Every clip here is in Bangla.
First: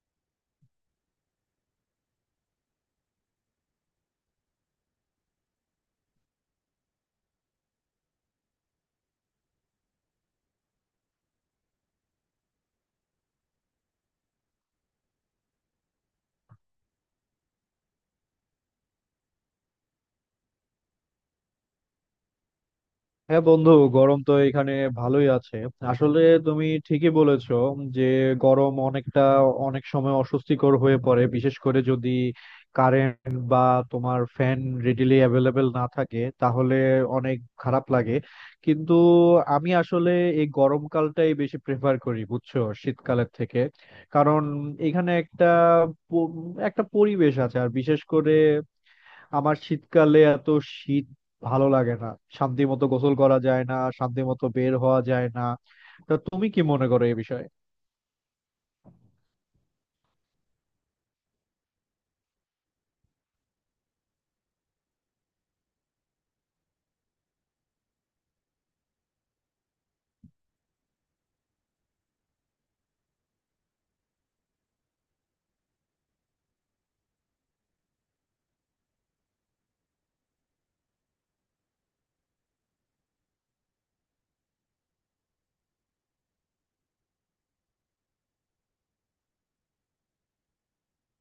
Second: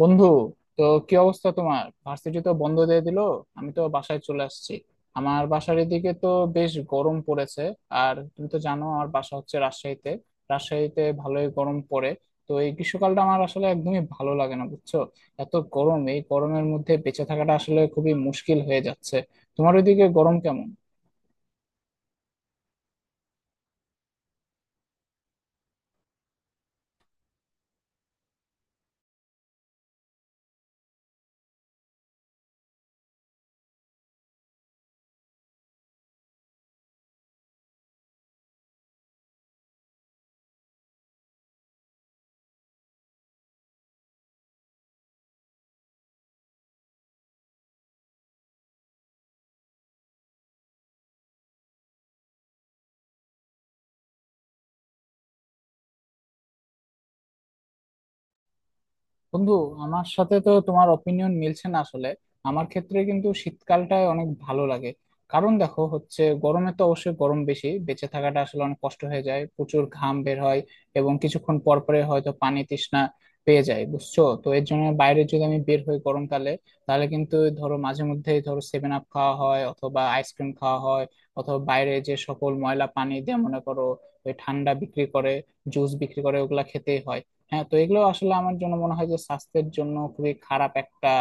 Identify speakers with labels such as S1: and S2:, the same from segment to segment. S1: বন্ধু, তো কি অবস্থা? তোমার ভার্সিটি তো বন্ধ দিয়ে দিল। আমি তো বাসায় চলে আসছি। আমার বাসার এদিকে তো বেশ গরম পড়েছে। আর তুমি তো জানো আমার বাসা হচ্ছে রাজশাহীতে। রাজশাহীতে ভালোই গরম পড়ে। তো এই গ্রীষ্মকালটা আমার আসলে একদমই ভালো লাগে না, বুঝছো? এত গরম, এই গরমের মধ্যে বেঁচে থাকাটা আসলে খুবই মুশকিল হয়ে যাচ্ছে। তোমার ওইদিকে গরম কেমন?
S2: হ্যাঁ বন্ধু, গরম তো এখানে ভালোই আছে। আসলে তুমি ঠিকই বলেছো যে গরম অনেকটা, অনেক সময় অস্বস্তিকর হয়ে পড়ে, বিশেষ করে যদি কারেন্ট বা তোমার ফ্যান রেডিলি অ্যাভেলেবেল না থাকে তাহলে অনেক খারাপ লাগে। কিন্তু আমি আসলে এই গরমকালটাই বেশি প্রেফার করি বুঝছো, শীতকালের থেকে। কারণ এখানে একটা প- একটা পরিবেশ আছে, আর বিশেষ করে আমার শীতকালে এত শীত ভালো লাগে না, শান্তি মতো গোসল করা যায় না, শান্তি মতো বের হওয়া যায় না। তা তুমি কি মনে করো এই বিষয়ে?
S1: বন্ধু, আমার সাথে তো তোমার অপিনিয়ন মিলছে না আসলে। আমার ক্ষেত্রে কিন্তু শীতকালটাই অনেক ভালো লাগে। কারণ দেখো, হচ্ছে গরমে তো অবশ্যই গরম বেশি, বেঁচে থাকাটা আসলে অনেক কষ্ট হয়ে যায়, প্রচুর ঘাম বের হয় এবং কিছুক্ষণ পর পরে হয়তো পানি তৃষ্ণা পেয়ে যায়, বুঝছো? তো এর জন্য বাইরে যদি আমি বের হই গরমকালে, তাহলে কিন্তু ধরো মাঝে মধ্যে ধরো সেভেন আপ খাওয়া হয় অথবা আইসক্রিম খাওয়া হয়, অথবা বাইরে যে সকল ময়লা পানি দিয়ে মনে করো ওই ঠান্ডা বিক্রি করে, জুস বিক্রি করে, ওগুলা খেতেই হয়। হ্যাঁ, তো এগুলো আসলে আমার জন্য মনে হয় যে স্বাস্থ্যের জন্য খুবই খারাপ একটা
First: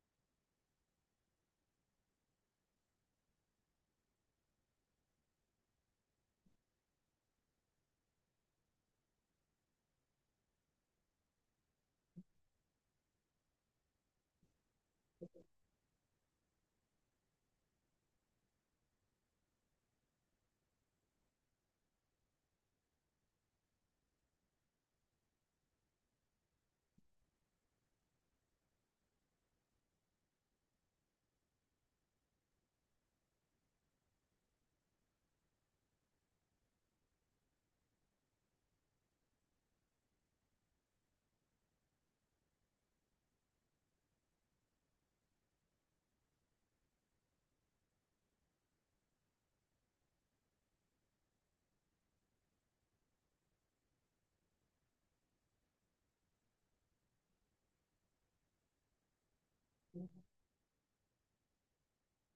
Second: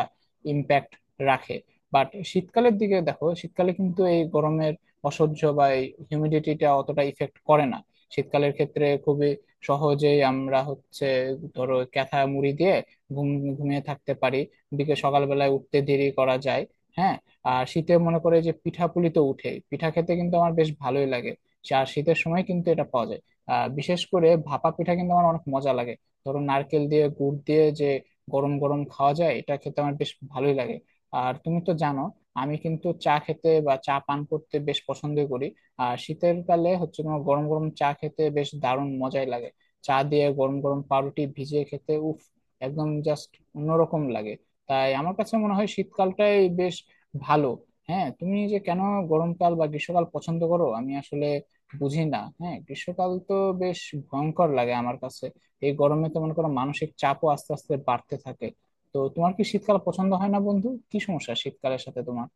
S1: ইম্প্যাক্ট রাখে। বাট শীতকালের দিকে দেখো, শীতকালে কিন্তু এই গরমের অসহ্য বা এই হিউমিডিটিটা অতটা ইফেক্ট করে না। শীতকালের ক্ষেত্রে খুবই সহজেই আমরা হচ্ছে ধরো ক্যাথা মুড়ি দিয়ে ঘুম ঘুমিয়ে থাকতে পারি। বিকেল সকালবেলায় উঠতে দেরি করা যায়। হ্যাঁ, আর শীতে মনে করে যে পিঠাপুলি তো উঠে, পিঠা খেতে কিন্তু আমার বেশ ভালোই লাগে। আর শীতের সময় কিন্তু এটা পাওয়া যায়। আহ, বিশেষ করে ভাপা পিঠা কিন্তু আমার অনেক মজা লাগে। ধরো নারকেল দিয়ে গুড় দিয়ে যে গরম গরম খাওয়া যায়, এটা খেতে আমার বেশ ভালোই লাগে। আর তুমি তো জানো, আমি কিন্তু চা খেতে বা চা পান করতে বেশ পছন্দ করি। আর শীতের কালে হচ্ছে তোমার গরম গরম চা খেতে বেশ দারুণ মজাই লাগে। চা দিয়ে গরম গরম পাউরুটি ভিজিয়ে খেতে উফ, একদম জাস্ট অন্যরকম লাগে। তাই আমার কাছে মনে হয় শীতকালটাই বেশ ভালো। হ্যাঁ, তুমি যে কেন গরমকাল বা গ্রীষ্মকাল পছন্দ করো আমি আসলে বুঝি না। হ্যাঁ, গ্রীষ্মকাল তো বেশ ভয়ঙ্কর লাগে আমার কাছে। এই গরমে তো মনে করো মানসিক চাপও আস্তে আস্তে বাড়তে থাকে। তো তোমার কি শীতকাল পছন্দ হয় না, বন্ধু? কি সমস্যা শীতকালের সাথে তোমার?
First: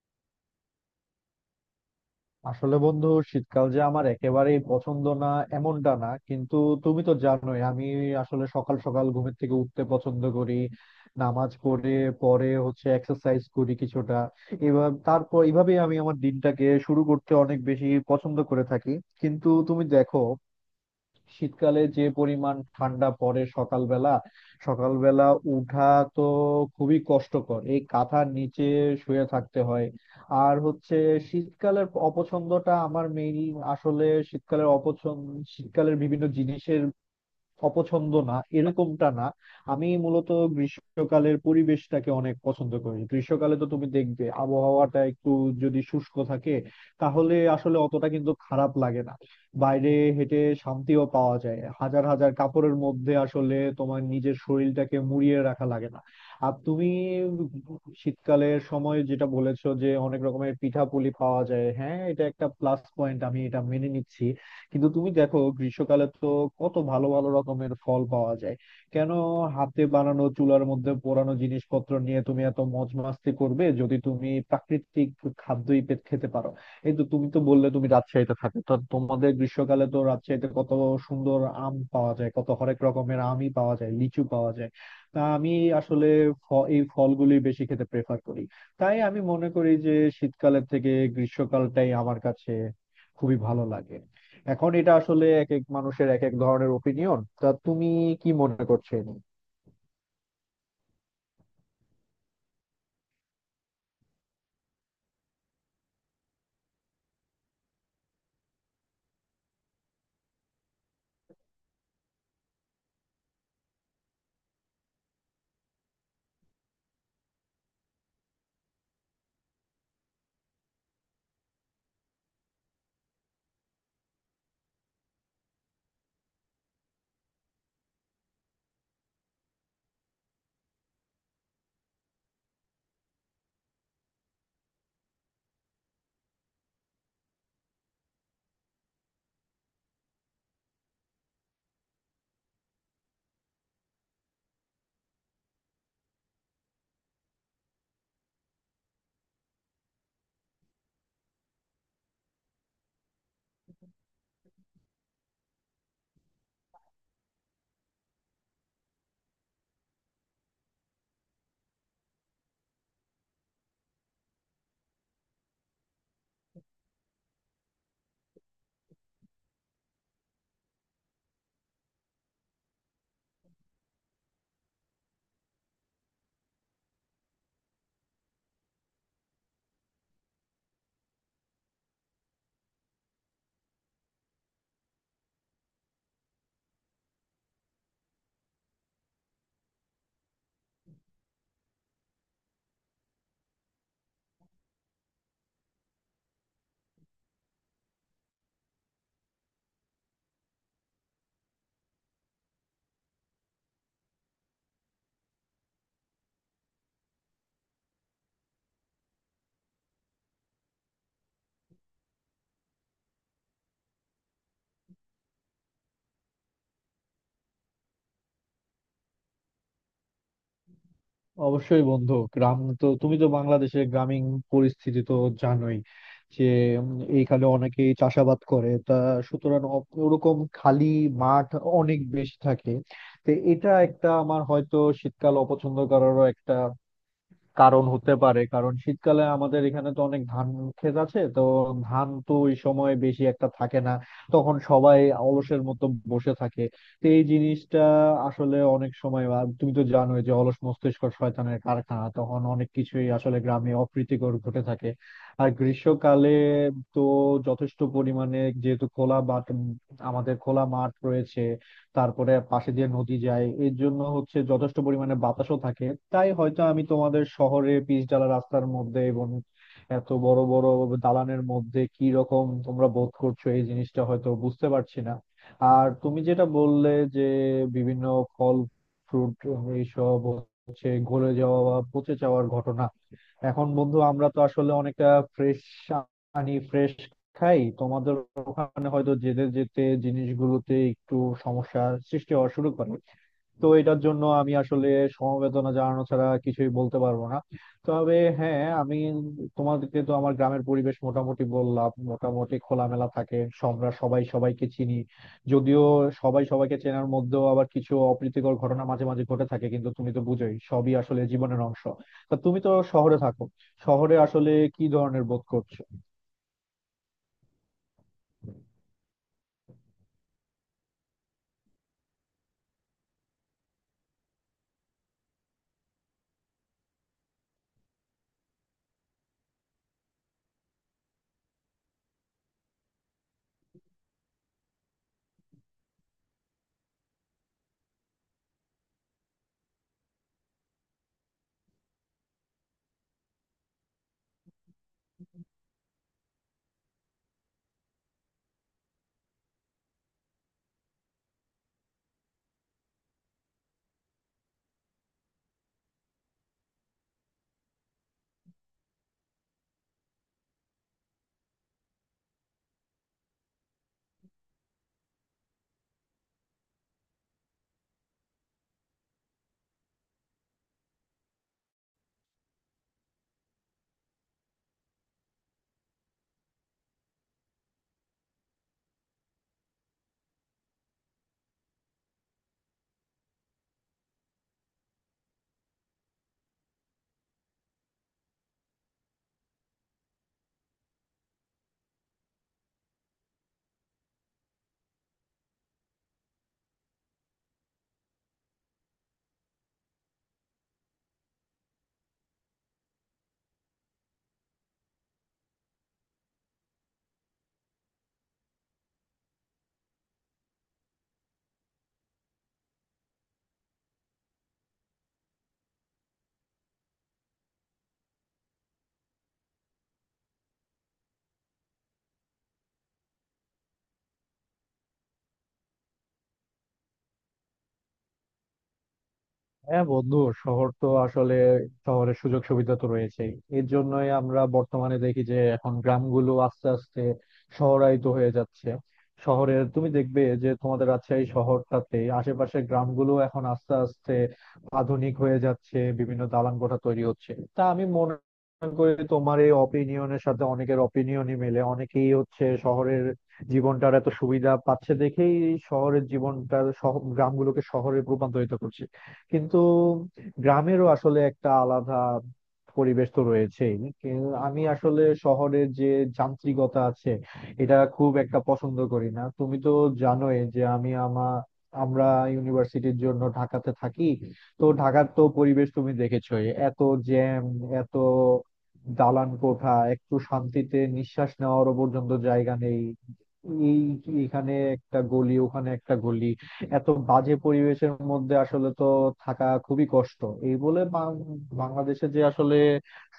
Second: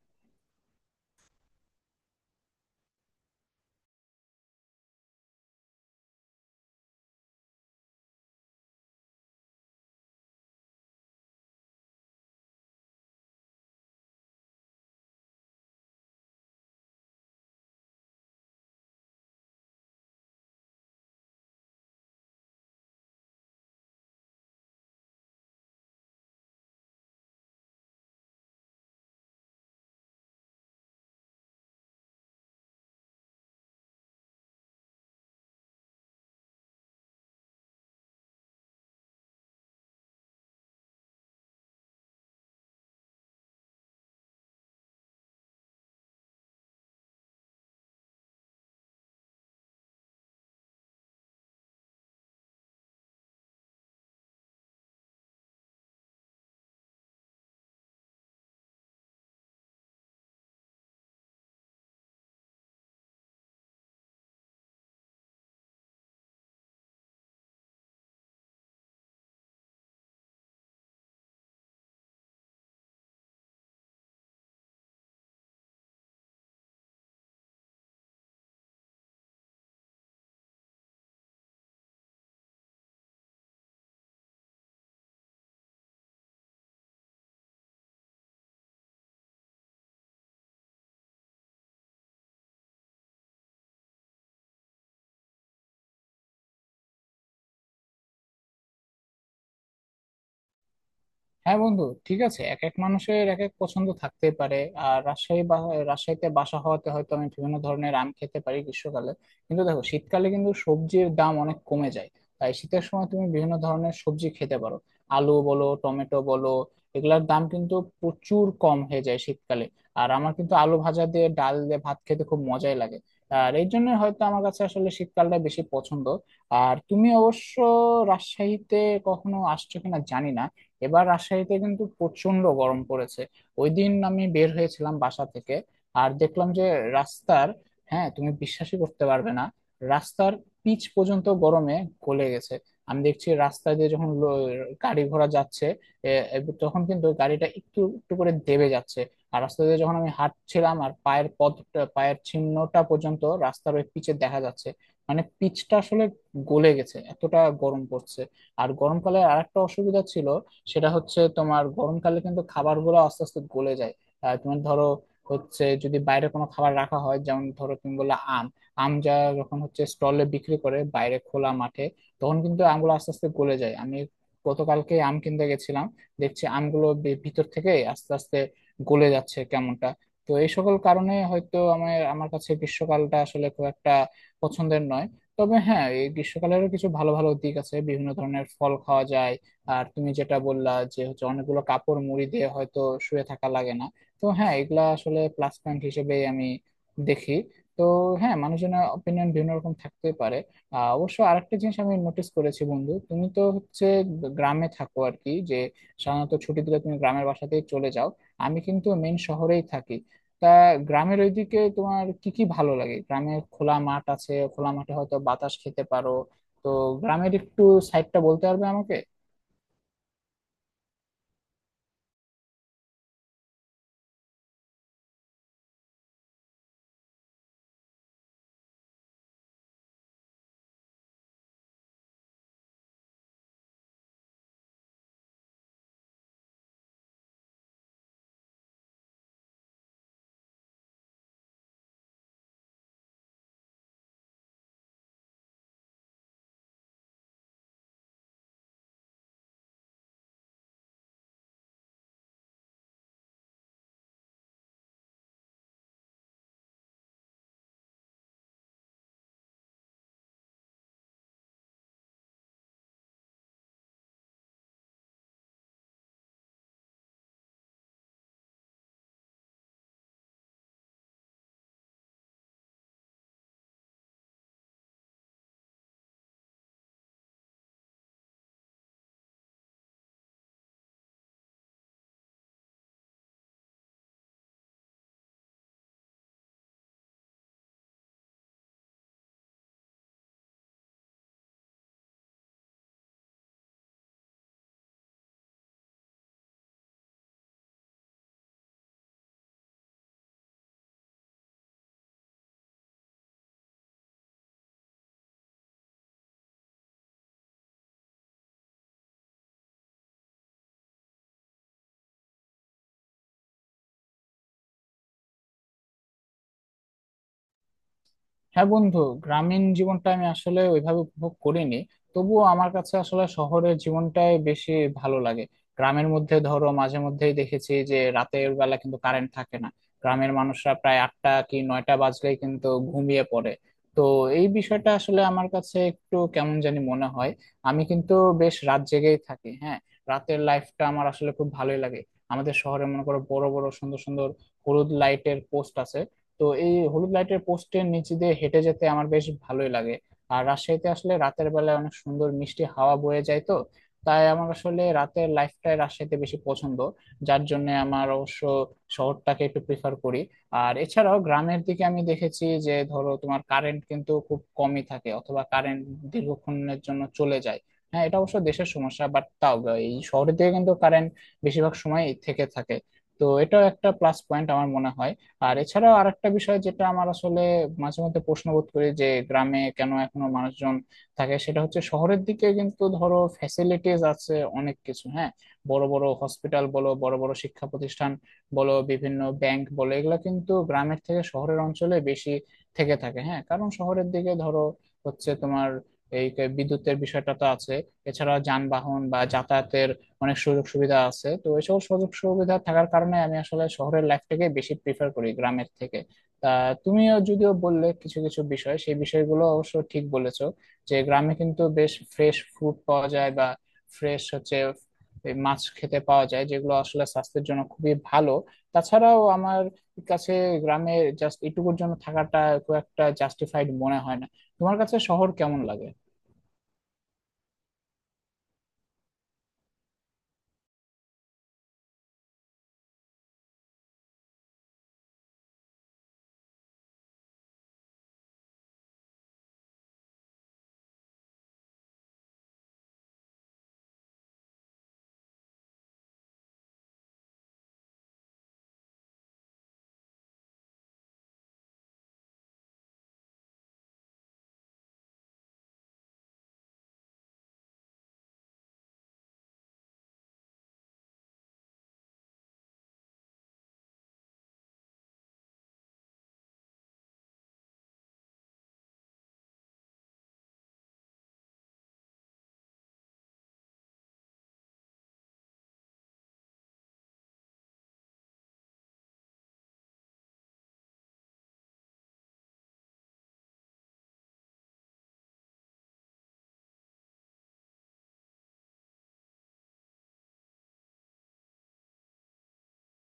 S2: আসলে বন্ধু, শীতকাল যে আমার একেবারেই পছন্দ না এমনটা না, কিন্তু তুমি তো জানোই আমি আসলে সকাল সকাল ঘুমের থেকে উঠতে পছন্দ করি, নামাজ পড়ে পরে হচ্ছে এক্সারসাইজ করি কিছুটা, এবার তারপর এইভাবেই আমি আমার দিনটাকে শুরু করতে অনেক বেশি পছন্দ করে থাকি। কিন্তু তুমি দেখো শীতকালে যে পরিমাণ ঠান্ডা পড়ে, সকালবেলা সকালবেলা উঠা তো খুবই কষ্টকর, এই কাঁথার নিচে শুয়ে থাকতে হয়। আর হচ্ছে শীতকালের অপছন্দটা আমার মেইন, আসলে শীতকালের অপছন্দ শীতকালের বিভিন্ন জিনিসের অপছন্দ না, এরকমটা না। আমি মূলত গ্রীষ্মকালের পরিবেশটাকে অনেক পছন্দ করি। গ্রীষ্মকালে তো তুমি দেখবে আবহাওয়াটা একটু যদি শুষ্ক থাকে তাহলে আসলে অতটা কিন্তু খারাপ লাগে না, বাইরে হেঁটে শান্তিও পাওয়া যায়, হাজার হাজার কাপড়ের মধ্যে আসলে তোমার নিজের শরীরটাকে মুড়িয়ে রাখা লাগে না। আর তুমি শীতকালের সময় যেটা বলেছো যে অনেক রকমের পিঠাপুলি পাওয়া যায়, হ্যাঁ, এটা একটা প্লাস পয়েন্ট, আমি এটা মেনে নিচ্ছি। কিন্তু তুমি দেখো গ্রীষ্মকালে তো কত ভালো ভালো রকমের ফল পাওয়া যায়। কেন হাতে বানানো চুলার মধ্যে পোড়ানো জিনিসপত্র নিয়ে তুমি এত মজ মাস্তি করবে, যদি তুমি প্রাকৃতিক খেতে পারো। এই তো তুমি তো বললে তুমি রাজশাহীতে থাকো, তো তোমাদের গ্রীষ্মকালে তো রাজশাহীতে কত সুন্দর আম পাওয়া যায়, কত হরেক রকমের আমই পাওয়া যায়, লিচু পাওয়া যায়। তা আমি আসলে এই ফলগুলি বেশি খেতে প্রেফার করি। তাই আমি মনে করি যে শীতকালের থেকে গ্রীষ্মকালটাই আমার কাছে খুবই ভালো লাগে। এখন এটা আসলে এক এক মানুষের এক এক ধরনের ওপিনিয়ন। তা তুমি কি মনে করছো এ নিয়ে?
S1: হ্যাঁ বন্ধু, ঠিক আছে, এক এক মানুষের এক এক পছন্দ থাকতে পারে। আর রাজশাহী বা রাজশাহীতে বাসা হওয়াতে হয়তো আমি বিভিন্ন ধরনের আম খেতে পারি গ্রীষ্মকালে। কিন্তু দেখো শীতকালে কিন্তু সবজির দাম অনেক কমে যায়। তাই শীতের সময় তুমি বিভিন্ন ধরনের সবজি খেতে পারো। আলু বলো, টমেটো বলো, এগুলার দাম কিন্তু প্রচুর কম হয়ে যায় শীতকালে। আর আমার কিন্তু আলু ভাজা দিয়ে ডাল দিয়ে ভাত খেতে খুব মজাই লাগে। আর এই জন্য হয়তো আমার কাছে আসলে শীতকালটা বেশি পছন্দ। আর তুমি অবশ্য রাজশাহীতে কখনো আসছো কিনা জানি না। এবার রাজশাহীতে কিন্তু প্রচন্ড গরম পড়েছে। ওই দিন আমি বের হয়েছিলাম বাসা থেকে আর দেখলাম যে রাস্তার, হ্যাঁ তুমি বিশ্বাসই করতে পারবে না, রাস্তার পিচ পর্যন্ত গরমে গলে গেছে। আমি দেখছি রাস্তা দিয়ে যখন গাড়ি ঘোড়া যাচ্ছে, এ, এ, তখন কিন্তু গাড়িটা একটু একটু করে দেবে যাচ্ছে। আর রাস্তা দিয়ে যখন আমি হাঁটছিলাম, আর পায়ের পদটা, পায়ের চিহ্নটা পর্যন্ত রাস্তার ওই পিচে দেখা যাচ্ছে। মানে পিচটা আসলে গলে গেছে, এতটা গরম পড়ছে। আর গরমকালে আরেকটা অসুবিধা ছিল, সেটা হচ্ছে তোমার গরমকালে কিন্তু খাবারগুলো আস্তে আস্তে গলে যায়। আহ, তোমার ধরো হচ্ছে যদি বাইরে কোনো খাবার রাখা হয়, যেমন ধরো তুমি বললে আম। আম যা যখন হচ্ছে স্টলে বিক্রি করে বাইরে খোলা মাঠে, তখন কিন্তু আমগুলো আস্তে আস্তে গলে যায়। আমি গতকালকে আম কিনতে গেছিলাম, দেখছি আমগুলো ভিতর থেকে আস্তে আস্তে গলে যাচ্ছে কেমনটা। তো এই সকল কারণে হয়তো আমার আমার কাছে গ্রীষ্মকালটা আসলে খুব একটা পছন্দের নয়। তবে হ্যাঁ, এই গ্রীষ্মকালেরও কিছু ভালো ভালো দিক আছে, বিভিন্ন ধরনের ফল খাওয়া যায়। আর তুমি যেটা বললা যে হচ্ছে অনেকগুলো কাপড় মুড়ি দিয়ে হয়তো শুয়ে থাকা লাগে না। তো হ্যাঁ, এগুলা আসলে প্লাস পয়েন্ট হিসেবেই আমি দেখি। তো হ্যাঁ, মানুষজনের অপিনিয়ন বিভিন্ন রকম থাকতে পারে। আহ, অবশ্য আরেকটা জিনিস আমি নোটিস করেছি, বন্ধু তুমি তো হচ্ছে গ্রামে থাকো আর কি, যে সাধারণত ছুটি দিলে তুমি গ্রামের বাসাতেই চলে যাও। আমি কিন্তু মেন শহরেই থাকি। তা গ্রামের ওইদিকে তোমার কি কি ভালো লাগে? গ্রামে খোলা মাঠ আছে, খোলা মাঠে হয়তো বাতাস খেতে পারো। তো গ্রামের একটু সাইডটা বলতে পারবে আমাকে?
S2: অবশ্যই বন্ধু, গ্রাম তো তুমি তো বাংলাদেশের গ্রামীণ পরিস্থিতি তো জানোই যে, উম, এইখানে অনেকেই চাষাবাদ করে। তা সুতরাং ওরকম খালি মাঠ অনেক বেশি থাকে। তো এটা একটা আমার হয়তো শীতকাল অপছন্দ করারও একটা কারণ হতে পারে, কারণ শীতকালে আমাদের এখানে তো অনেক ধান ক্ষেত আছে, তো ধান তো ওই সময় বেশি একটা থাকে না, তখন সবাই অলসের মতো বসে থাকে। তো এই জিনিসটা আসলে অনেক সময়, আর তুমি তো জানোই যে অলস মস্তিষ্ক শয়তানের কারখানা, তখন অনেক কিছুই আসলে গ্রামে অপ্রীতিকর ঘটে থাকে। আর গ্রীষ্মকালে তো যথেষ্ট পরিমাণে যেহেতু খোলা মাঠ, আমাদের খোলা মাঠ রয়েছে, তারপরে পাশে দিয়ে নদী যায়, এর জন্য হচ্ছে যথেষ্ট পরিমাণে বাতাসও থাকে। তাই হয়তো আমি তোমাদের শহরে পিচ ঢালা রাস্তার মধ্যে এবং এত বড় বড় দালানের মধ্যে কি রকম তোমরা বোধ করছো এই জিনিসটা হয়তো বুঝতে পারছি না। আর তুমি যেটা বললে যে বিভিন্ন ফল, ফ্রুট, এইসব হচ্ছে গলে যাওয়া বা পচে যাওয়ার ঘটনা, এখন বন্ধু আমরা তো আসলে অনেকটা ফ্রেশ আনি, ফ্রেশ খাই। তোমাদের ওখানে হয়তো যেতে যেতে জিনিসগুলোতে একটু সমস্যার সৃষ্টি হওয়া শুরু করে। তো এটার জন্য আমি আসলে সমবেদনা জানানো ছাড়া কিছুই বলতে পারবো না। তবে হ্যাঁ, আমি তোমাদেরকে তো আমার গ্রামের পরিবেশ মোটামুটি বললাম, মোটামুটি খোলামেলা থাকে, আমরা সবাই সবাইকে চিনি। যদিও সবাই সবাইকে চেনার মধ্যেও আবার কিছু অপ্রীতিকর ঘটনা মাঝে মাঝে ঘটে থাকে, কিন্তু তুমি তো বুঝোই সবই আসলে জীবনের অংশ। তা তুমি তো শহরে থাকো, শহরে আসলে কি ধরনের বোধ করছো?
S1: হ্যাঁ বন্ধু, গ্রামীণ জীবনটা আমি আসলে ওইভাবে উপভোগ করিনি। তবুও আমার কাছে আসলে শহরের জীবনটাই বেশি ভালো লাগে। গ্রামের মধ্যে ধরো মাঝে মধ্যেই দেখেছি যে রাতের বেলা কিন্তু কারেন্ট থাকে না। গ্রামের মানুষরা প্রায় আটটা কি নয়টা বাজলেই কিন্তু ঘুমিয়ে পড়ে। তো এই বিষয়টা আসলে আমার কাছে একটু কেমন জানি মনে হয়। আমি কিন্তু বেশ রাত জেগেই থাকি। হ্যাঁ, রাতের লাইফটা আমার আসলে খুব ভালোই লাগে। আমাদের শহরে মনে করো বড় বড় সুন্দর সুন্দর হলুদ লাইটের পোস্ট আছে। তো এই হলুদ লাইটের পোস্টের নিচে দিয়ে হেঁটে যেতে আমার বেশ ভালোই লাগে। আর রাজশাহীতে আসলে রাতের বেলায় অনেক সুন্দর মিষ্টি হাওয়া বয়ে যায়। তো তাই আমার আসলে রাতের লাইফটাই রাজশাহীতে বেশি পছন্দ। যার জন্য আমার অবশ্য শহরটাকে একটু প্রিফার করি। আর এছাড়াও গ্রামের দিকে আমি দেখেছি যে ধরো তোমার কারেন্ট কিন্তু খুব কমই থাকে, অথবা কারেন্ট দীর্ঘক্ষণের জন্য চলে যায়। হ্যাঁ, এটা অবশ্য দেশের সমস্যা, বাট তাও এই শহরের দিকে কিন্তু কারেন্ট বেশিরভাগ সময় থেকে থাকে। তো এটাও একটা প্লাস পয়েন্ট আমার মনে হয়। আর এছাড়াও আরেকটা বিষয় যেটা আমার আসলে মাঝে মধ্যে প্রশ্নবোধ করি যে গ্রামে কেন এখনো মানুষজন থাকে, সেটা হচ্ছে শহরের দিকে কিন্তু ধরো ফ্যাসিলিটিস আছে অনেক কিছু। হ্যাঁ, বড় বড় হসপিটাল বলো, বড় বড় শিক্ষা প্রতিষ্ঠান বলো, বিভিন্ন ব্যাংক বলো, এগুলো কিন্তু গ্রামের থেকে শহরের অঞ্চলে বেশি থেকে থাকে। হ্যাঁ, কারণ শহরের দিকে ধরো হচ্ছে তোমার এই বিদ্যুতের বিষয়টা তো আছে। এছাড়া যানবাহন বা যাতায়াতের অনেক সুযোগ সুবিধা আছে। তো এই সকল সুযোগ সুবিধা থাকার কারণে আমি আসলে শহরের লাইফটাকে বেশি প্রিফার করি গ্রামের থেকে। তা তুমিও যদিও বললে কিছু কিছু বিষয়, সেই বিষয়গুলো অবশ্য ঠিক বলেছো, যে গ্রামে কিন্তু বেশ ফ্রেশ ফুড পাওয়া যায়, বা ফ্রেশ হচ্ছে এই মাছ খেতে পাওয়া যায় যেগুলো আসলে স্বাস্থ্যের জন্য খুবই ভালো। তাছাড়াও আমার কাছে গ্রামে জাস্ট এটুকুর জন্য থাকাটা খুব একটা জাস্টিফাইড মনে হয় না। তোমার কাছে শহর কেমন লাগে?
S2: হ্যাঁ বন্ধু, শহর তো আসলে শহরের সুযোগ সুবিধা তো রয়েছেই, এর জন্যই আমরা বর্তমানে দেখি যে এখন গ্রামগুলো আস্তে আস্তে শহরায়িত হয়ে যাচ্ছে। শহরের তুমি দেখবে যে তোমাদের রাজশাহী শহরটাতে আশেপাশে গ্রামগুলো এখন আস্তে আস্তে আধুনিক হয়ে যাচ্ছে, বিভিন্ন দালান কোঠা তৈরি হচ্ছে। তা আমি মনে করি তোমার এই অপিনিয়নের সাথে অনেকের অপিনিয়নই মেলে। অনেকেই হচ্ছে শহরের জীবনটার এত সুবিধা পাচ্ছে দেখেই শহরের জীবনটার গ্রামগুলোকে শহরে রূপান্তরিত করছে। কিন্তু গ্রামেরও আসলে একটা আলাদা পরিবেশ তো রয়েছেই। আমি আসলে শহরের যে যান্ত্রিকতা আছে এটা খুব একটা পছন্দ করি না। তুমি তো জানোই যে আমি আমরা ইউনিভার্সিটির জন্য ঢাকাতে থাকি। তো ঢাকার তো পরিবেশ তুমি দেখেছোই, এত জ্যাম, এত দালান কোঠা, একটু শান্তিতে নিঃশ্বাস নেওয়ারও পর্যন্ত জায়গা নেই। এই এখানে একটা গলি, ওখানে একটা গলি, এত বাজে পরিবেশের মধ্যে আসলে তো থাকা খুবই কষ্ট। এই বলে বাংলাদেশে যে আসলে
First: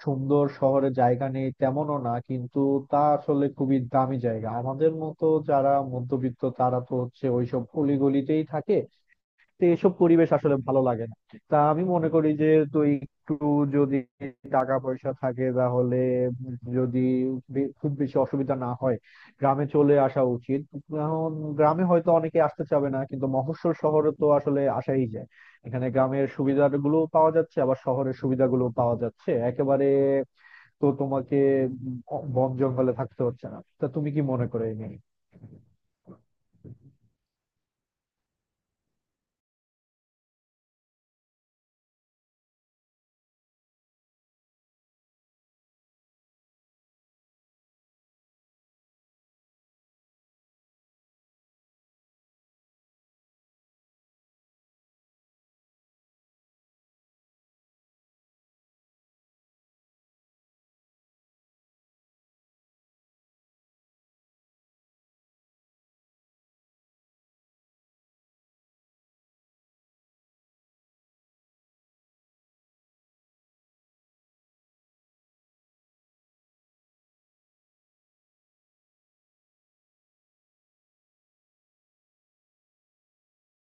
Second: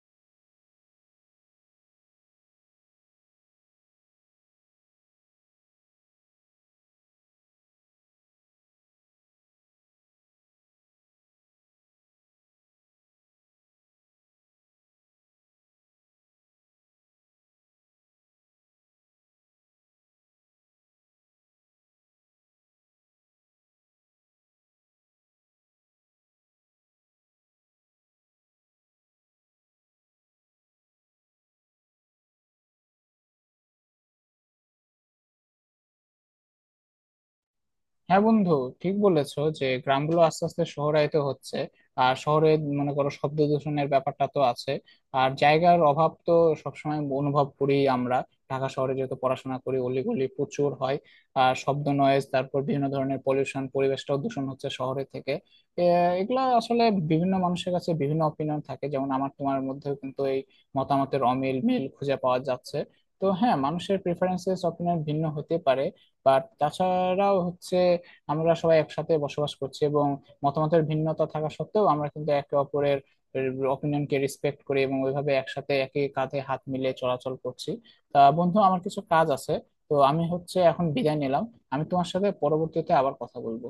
S2: সুন্দর শহরে জায়গা নেই তেমনও না, কিন্তু তা আসলে খুবই দামি জায়গা, আমাদের মতো যারা মধ্যবিত্ত তারা তো হচ্ছে ওইসব অলিগলিতেই থাকে। তো এসব পরিবেশ আসলে ভালো লাগে না। তা আমি মনে করি যে তুই একটু, যদি টাকা পয়সা থাকে তাহলে, যদি খুব বেশি অসুবিধা না হয়, গ্রামে চলে আসা উচিত এখন। গ্রামে হয়তো অনেকে আসতে চাবে না, কিন্তু মফস্বল শহরে তো আসলে আসাই যায়। এখানে গ্রামের সুবিধাগুলো পাওয়া যাচ্ছে, আবার শহরের সুবিধাগুলো পাওয়া যাচ্ছে একেবারে। তো তোমাকে বন জঙ্গলে থাকতে হচ্ছে না। তা তুমি কি মনে করো এই নিয়ে?
S1: হ্যাঁ বন্ধু, ঠিক বলেছো যে গ্রামগুলো আস্তে আস্তে শহরায়িত হচ্ছে। আর শহরে মনে করো শব্দ দূষণের ব্যাপারটা তো আছে। আর জায়গার অভাব তো সবসময় অনুভব করি আমরা, ঢাকা শহরে যেহেতু পড়াশোনা করি, অলিগলি প্রচুর হয়। আর শব্দ, নয়েজ, তারপর বিভিন্ন ধরনের পলিউশন, পরিবেশটাও দূষণ হচ্ছে শহরে থেকে। এ, এগুলা আসলে বিভিন্ন মানুষের কাছে বিভিন্ন অপিনিয়ন থাকে, যেমন আমার তোমার মধ্যেও কিন্তু এই মতামতের অমিল মিল খুঁজে পাওয়া যাচ্ছে। তো হ্যাঁ, মানুষের প্রেফারেন্সেস অপিনিয়ন ভিন্ন হতে পারে। বাট তাছাড়াও হচ্ছে আমরা সবাই একসাথে বসবাস করছি, এবং মতামতের ভিন্নতা থাকা সত্ত্বেও আমরা কিন্তু একে অপরের অপিনিয়নকে রেসপেক্ট করি, এবং ওইভাবে একসাথে একই কাঁধে হাত মিলিয়ে চলাচল করছি। তা বন্ধু, আমার কিছু কাজ আছে, তো আমি হচ্ছে এখন বিদায় নিলাম। আমি তোমার সাথে পরবর্তীতে আবার কথা বলবো।